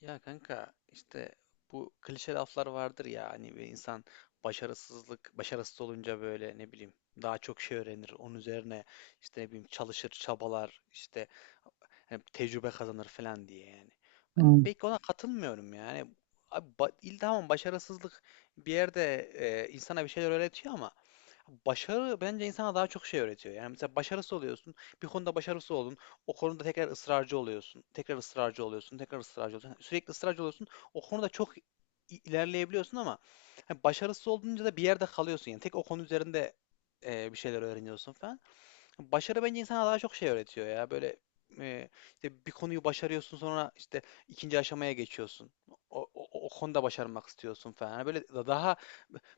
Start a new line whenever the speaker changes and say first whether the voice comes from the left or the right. left: Ya kanka işte bu klişe laflar vardır ya hani bir insan başarısız olunca böyle ne bileyim daha çok şey öğrenir onun üzerine. İşte ne bileyim çalışır çabalar işte hani tecrübe kazanır falan diye yani. Ben
right: Hmm.
left: pek ona katılmıyorum yani. Abi tamam, başarısızlık bir yerde, insana bir şeyler öğretiyor ama başarı bence insana daha çok şey öğretiyor. Yani mesela başarısız oluyorsun, bir konuda başarısız oldun, o konuda tekrar ısrarcı oluyorsun, tekrar ısrarcı oluyorsun, tekrar ısrarcı oluyorsun. Yani sürekli ısrarcı oluyorsun, o konuda çok ilerleyebiliyorsun ama hani başarısız olduğunca da bir yerde kalıyorsun. Yani tek o konu üzerinde bir şeyler öğreniyorsun falan. Başarı bence insana daha çok şey öğretiyor ya. Böyle, e, işte bir konuyu başarıyorsun, sonra işte ikinci aşamaya geçiyorsun. O konuda başarmak istiyorsun falan. Hani böyle daha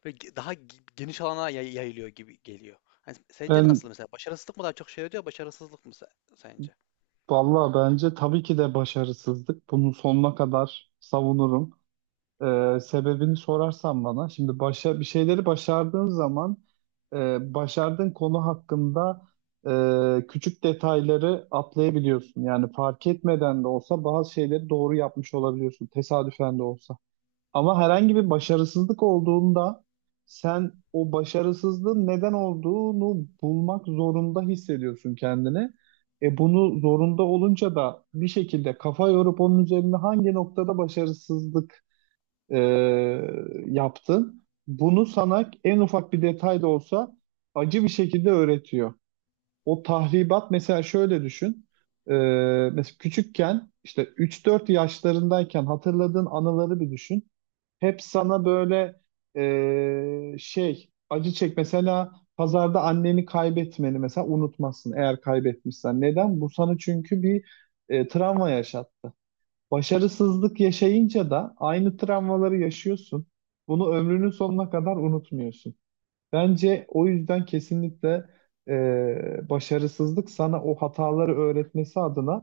left: böyle daha geniş alana yayılıyor gibi geliyor. Hani sence
right: Ben
left: nasıl mesela? Başarısızlık mı daha çok şey öğretiyor, başarısızlık mı sence?
right: valla bence tabii ki de başarısızlık. Bunu sonuna kadar savunurum. Sebebini sorarsan bana, bir şeyleri başardığın zaman başardığın konu hakkında küçük detayları atlayabiliyorsun. Yani fark etmeden de olsa bazı şeyleri doğru yapmış olabiliyorsun, tesadüfen de olsa. Ama herhangi bir başarısızlık olduğunda sen o başarısızlığın neden olduğunu bulmak zorunda hissediyorsun kendini. E bunu zorunda olunca da bir şekilde kafa yorup onun üzerinde hangi noktada başarısızlık e, yaptın, bunu sana en ufak bir detay da olsa acı bir şekilde öğretiyor. O tahribat mesela şöyle düşün. E, mesela küçükken işte 3-4 yaşlarındayken hatırladığın anıları bir düşün hep sana böyle acı çek. Mesela pazarda anneni kaybetmeni mesela unutmazsın eğer kaybetmişsen. Neden? Bu sana çünkü bir travma yaşattı. Başarısızlık yaşayınca da aynı travmaları yaşıyorsun. Bunu ömrünün sonuna kadar unutmuyorsun. Bence o yüzden kesinlikle başarısızlık sana o hataları öğretmesi adına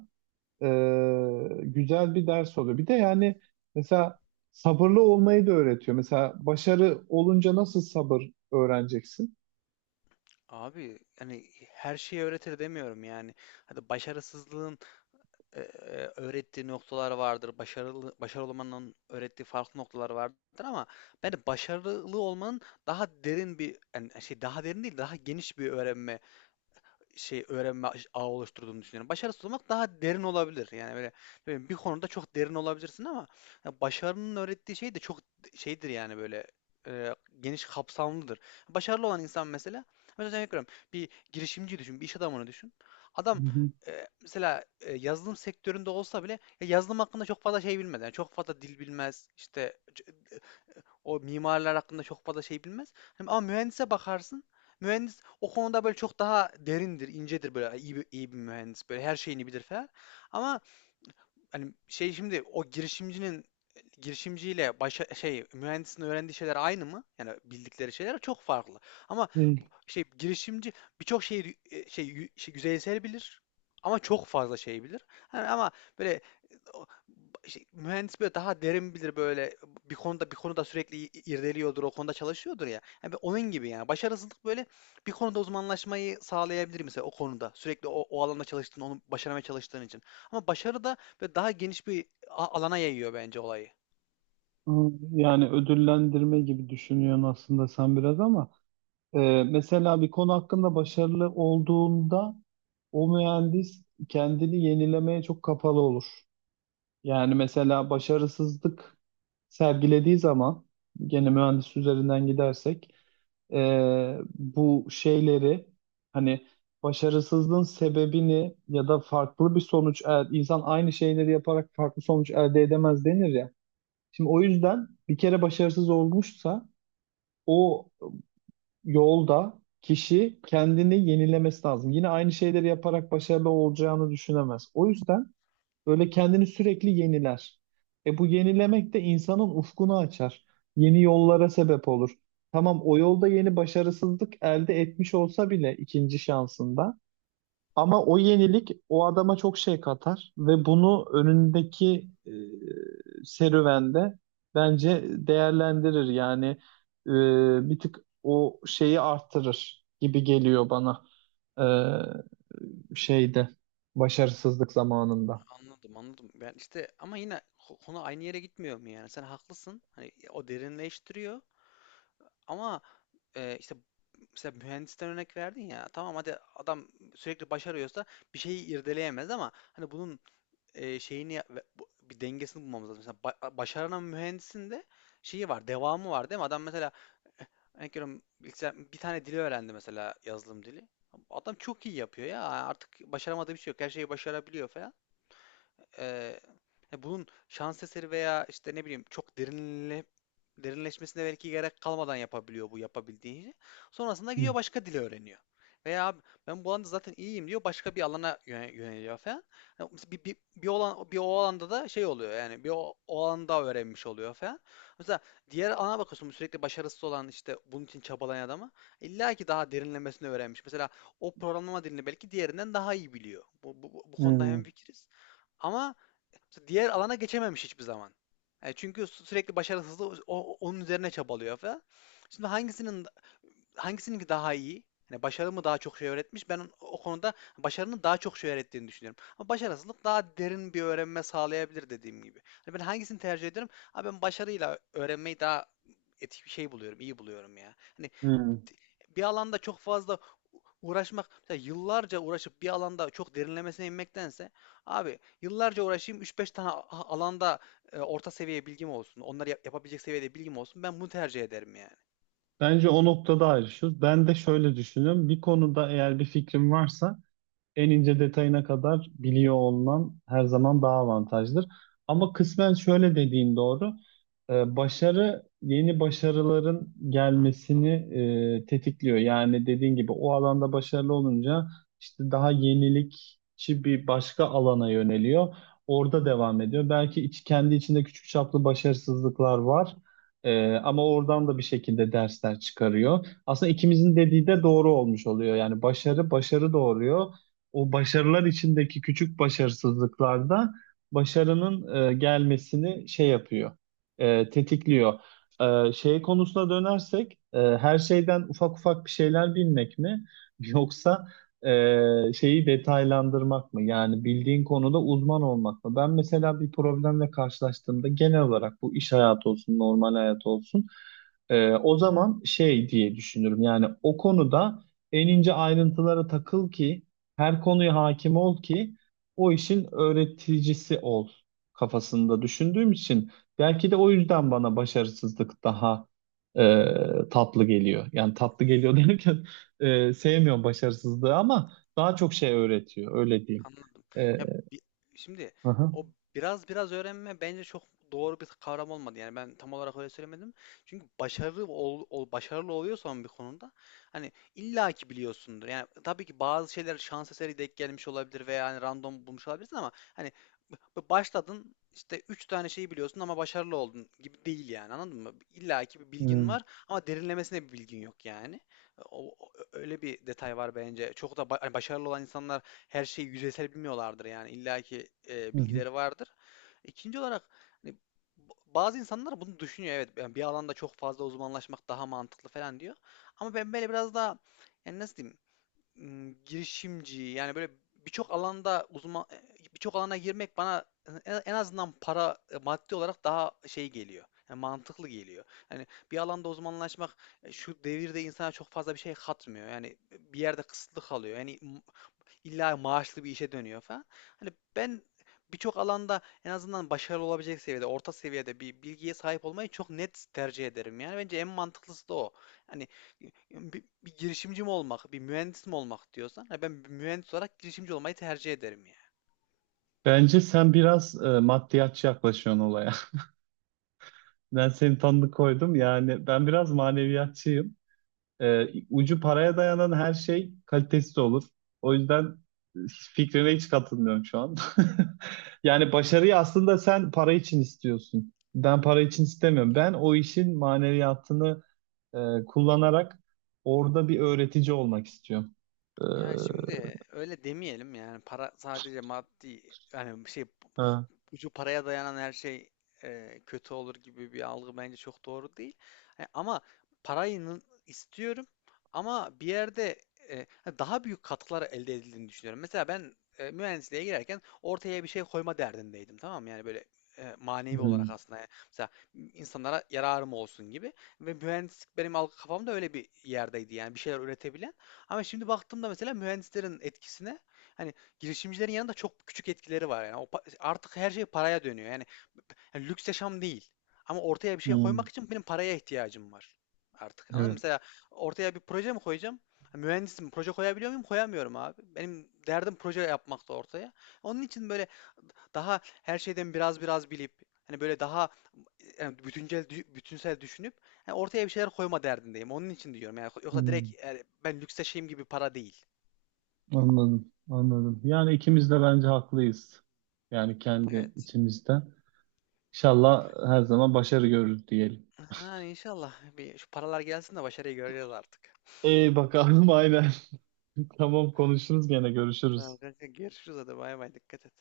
right: e, güzel bir ders oluyor. Bir de yani mesela sabırlı olmayı da öğretiyor. Mesela başarı olunca nasıl sabır öğreneceksin?
left: Abi hani her şeyi öğretir demiyorum yani. Hadi başarısızlığın öğrettiği noktalar vardır. Başarılı başarılı olmanın öğrettiği farklı noktalar vardır ama ben başarılı olmanın daha derin bir yani şey, daha derin değil, daha geniş bir öğrenme şey, öğrenme ağı oluşturduğunu düşünüyorum. Başarısız olmak daha derin olabilir. Yani böyle böyle bir konuda çok derin olabilirsin ama ya başarının öğrettiği şey de çok şeydir yani böyle, geniş kapsamlıdır. Başarılı olan insan mesela, mesela örnek bir girişimci düşün, bir iş adamını düşün. Adam
right: Hı hı,
left: mesela yazılım sektöründe olsa bile ya yazılım hakkında çok fazla şey bilmez. Yani çok fazla dil bilmez, işte o mimarlar hakkında çok fazla şey bilmez. Hani ama mühendise bakarsın. Mühendis o konuda böyle çok daha derindir, incedir, böyle iyi bir, iyi bir mühendis. Böyle her şeyini bilir falan. Ama hani şey, şimdi o girişimcinin girişimciyle başa, şey mühendisin öğrendiği şeyler aynı mı? Yani bildikleri şeyler çok farklı. Ama
right: değil.
left: şey, girişimci birçok şeyi şey, şey, yüzeysel bilir ama çok fazla şey bilir. Hani ama böyle o- şey, mühendis böyle daha derin bilir, böyle bir konuda sürekli irdeliyordur, o konuda çalışıyordur ya. Yani ben onun gibi yani başarısızlık böyle bir konuda uzmanlaşmayı sağlayabilir mesela o konuda. Sürekli o alanda çalıştığın, onu başarmaya çalıştığın için. Ama başarı da böyle daha geniş bir alana yayıyor bence olayı.
right: Ama yani ödüllendirme gibi düşünüyorsun aslında sen biraz ama mesela bir konu hakkında başarılı olduğunda o mühendis kendini yenilemeye çok kapalı olur. Yani mesela başarısızlık sergilediği zaman gene mühendis üzerinden gidersek bu şeyleri hani başarısızlığın sebebini ya da farklı bir insan aynı şeyleri yaparak farklı sonuç elde edemez denir ya. Şimdi o yüzden bir kere başarısız olmuşsa o yolda kişi kendini yenilemesi lazım. Yine aynı şeyleri yaparak başarılı olacağını düşünemez. O yüzden böyle kendini sürekli yeniler. E bu yenilemek de insanın ufkunu açar. Yeni yollara sebep olur. Tamam o yolda yeni başarısızlık elde etmiş olsa bile ikinci şansında. Ama o yenilik o adama çok şey katar ve bunu önündeki serüvende bence değerlendirir. Yani e, bir tık o şeyi arttırır gibi geliyor bana, e, şeyde başarısızlık zamanında.
left: Anladım anladım. Ben işte ama yine konu aynı yere gitmiyor mu yani? Sen haklısın. Hani o derinleştiriyor ama işte mesela mühendisten örnek verdin ya. Tamam, hadi adam sürekli başarıyorsa bir şeyi irdeleyemez, ama hani bunun şeyini ve bir dengesini bulmamız lazım. Mesela başaran mühendisin de şeyi var, devamı var değil mi? Adam mesela, örnek veriyorum, bir tane dili öğrendi, mesela yazılım dili. Adam çok iyi yapıyor ya. Artık başaramadığı bir şey yok. Her şeyi başarabiliyor falan. Eee, bunun şans eseri veya işte ne bileyim çok derinleşmesine belki gerek kalmadan yapabiliyor bu yapabildiğini. Sonrasında
right: Hı.
left: gidiyor başka dili öğreniyor. Veya abi ben bu alanda zaten iyiyim diyor, başka bir alana yöneliyor falan. Yani mesela bir o alanda da şey oluyor yani o alanda öğrenmiş oluyor falan. Mesela diğer alana bakıyorsun, sürekli başarısız olan işte bunun için çabalayan adama, illa ki daha derinlemesine öğrenmiş. Mesela o programlama dilini belki diğerinden daha iyi biliyor. Bu konuda
right: Hmm.
left: hemfikiriz. Ama işte diğer alana geçememiş hiçbir zaman. Yani çünkü sürekli başarısızlığı onun üzerine çabalıyor falan. Şimdi hangisininki daha iyi? Yani başarı mı daha çok şey öğretmiş? Ben o konuda başarının daha çok şey öğrettiğini düşünüyorum. Ama başarısızlık daha derin bir öğrenme sağlayabilir dediğim gibi. Hani ben hangisini tercih ederim? Abi ben başarıyla öğrenmeyi daha etik bir şey buluyorum, iyi buluyorum ya. Hani
right: Hmm.
left: bir alanda çok fazla uğraşmak, mesela yıllarca uğraşıp bir alanda çok derinlemesine inmektense, abi yıllarca uğraşayım üç beş tane alanda orta seviye bilgim olsun. Onları yapabilecek seviyede bilgim olsun. Ben bunu tercih ederim yani.
right: Bence o noktada ayrışıyoruz. Ben de şöyle düşünüyorum. Bir konuda eğer bir fikrim varsa en ince detayına kadar biliyor olman her zaman daha avantajdır. Ama kısmen şöyle dediğin doğru. Başarı yeni başarıların gelmesini tetikliyor. Yani dediğin gibi o alanda başarılı olunca işte daha yenilikçi bir başka alana yöneliyor. Orada devam ediyor. Belki kendi içinde küçük çaplı başarısızlıklar var. Ama oradan da bir şekilde dersler çıkarıyor. Aslında ikimizin dediği de doğru olmuş oluyor. Yani başarı doğuruyor, o başarılar içindeki küçük başarısızlıklarda başarının gelmesini şey yapıyor, tetikliyor. Şey konusuna dönersek, her şeyden ufak ufak bir şeyler bilmek mi, yoksa şeyi detaylandırmak mı? Yani bildiğin konuda uzman olmak mı? Ben mesela bir problemle karşılaştığımda genel olarak bu iş hayatı olsun, normal hayat olsun, o zaman şey diye düşünürüm. Yani o konuda en ince ayrıntılara takıl ki her konuya hakim ol ki o işin öğreticisi ol kafasında düşündüğüm için belki de o yüzden bana başarısızlık daha tatlı geliyor. Yani tatlı geliyor derken sevmiyorum başarısızlığı ama daha çok şey öğretiyor öyle diyeyim.
left: Anladım.
right: E,
left: Ya bi- şimdi
right: aha,
left: o biraz biraz öğrenme bence çok doğru bir kavram olmadı. Yani ben tam olarak öyle söylemedim. Çünkü başarılı başarılı oluyorsan bir konuda hani illaki biliyorsundur. Yani tabii ki bazı şeyler şans eseri denk gelmiş olabilir veya hani random bulmuş olabilirsin, ama hani başladın işte 3 tane şeyi biliyorsun ama başarılı oldun gibi değil yani, anladın mı? İllaki bir bilgin
right: hı,
left: var ama derinlemesine bir bilgin yok yani. Öyle bir detay var bence. Çok da hani başarılı olan insanlar her şeyi yüzeysel bilmiyorlardır yani illaki
right: hı hı.
left: bilgileri vardır. İkinci olarak hani bazı insanlar bunu düşünüyor, evet ben bir alanda çok fazla uzmanlaşmak daha mantıklı falan diyor. Ama ben böyle biraz daha, yani nasıl diyeyim, girişimci yani böyle birçok alanda uzman birçok alana girmek bana en en azından para, maddi olarak daha şey geliyor. Yani mantıklı geliyor. Yani bir alanda uzmanlaşmak şu devirde insana çok fazla bir şey katmıyor. Yani bir yerde kısıtlı kalıyor. Yani illa maaşlı bir işe dönüyor falan. Hani ben birçok alanda en azından başarılı olabilecek seviyede, orta seviyede bir bilgiye sahip olmayı çok net tercih ederim. Yani bence en mantıklısı da o. Hani bir girişimci mi olmak, bir mühendis mi olmak diyorsan, ha ben bir mühendis olarak girişimci olmayı tercih ederim yani.
right: Bence sen biraz maddiyatçı yaklaşıyorsun olaya. Ben seni tanıdık koydum yani ben biraz maneviyatçıyım. Ucu paraya dayanan her şey kalitesiz olur. O yüzden fikrine hiç katılmıyorum şu an. Yani başarıyı aslında sen para için istiyorsun. Ben para için istemiyorum. Ben o işin maneviyatını kullanarak orada bir öğretici olmak istiyorum. Ee,
left: Yani şimdi öyle demeyelim yani, para sadece maddi yani şey,
right: ha.
left: ucu paraya dayanan her şey kötü olur gibi bir algı bence çok doğru değil. E, ama parayı istiyorum, ama bir yerde e, daha büyük katkılar elde edildiğini düşünüyorum. Mesela ben mühendisliğe girerken ortaya bir şey koyma derdindeydim, tamam mı? Yani böyle manevi olarak
right: Hmm,
left: aslında. Yani mesela insanlara yararım olsun gibi. Ve mühendislik benim algı kafamda öyle bir yerdeydi yani, bir şeyler üretebilen. Ama şimdi baktığımda mesela mühendislerin etkisine, hani girişimcilerin yanında çok küçük etkileri var. Yani o artık her şey paraya dönüyor. Yani lüks yaşam değil. Ama ortaya bir şey
right: hmm.
left: koymak için benim paraya ihtiyacım var artık. Anladın mı? Mesela
right: Evet.
left: ortaya bir proje mi koyacağım? Ha, mühendisim, proje koyabiliyor muyum? Koyamıyorum abi. Benim derdim proje yapmakta ortaya. Onun için böyle daha her şeyden biraz biraz bilip hani böyle daha yani bütünsel düşünüp yani ortaya bir şeyler koyma derdindeyim. Onun için diyorum yani, yoksa
right: Hmm,
left: direkt yani ben lüks yaşayayım gibi para değil.
right: anladım. Anladım. Yani ikimiz de bence haklıyız. Yani kendi
left: Evet.
right: içimizde. İnşallah her zaman başarı görürüz diyelim.
left: Ha, inşallah. Bir şu paralar gelsin de başarıyı göreceğiz artık.
right: İyi bakalım, aynen. Tamam konuşuruz gene
left: Tamam
right: görüşürüz.
left: kanka, görüşürüz, hadi bay bay, dikkat et.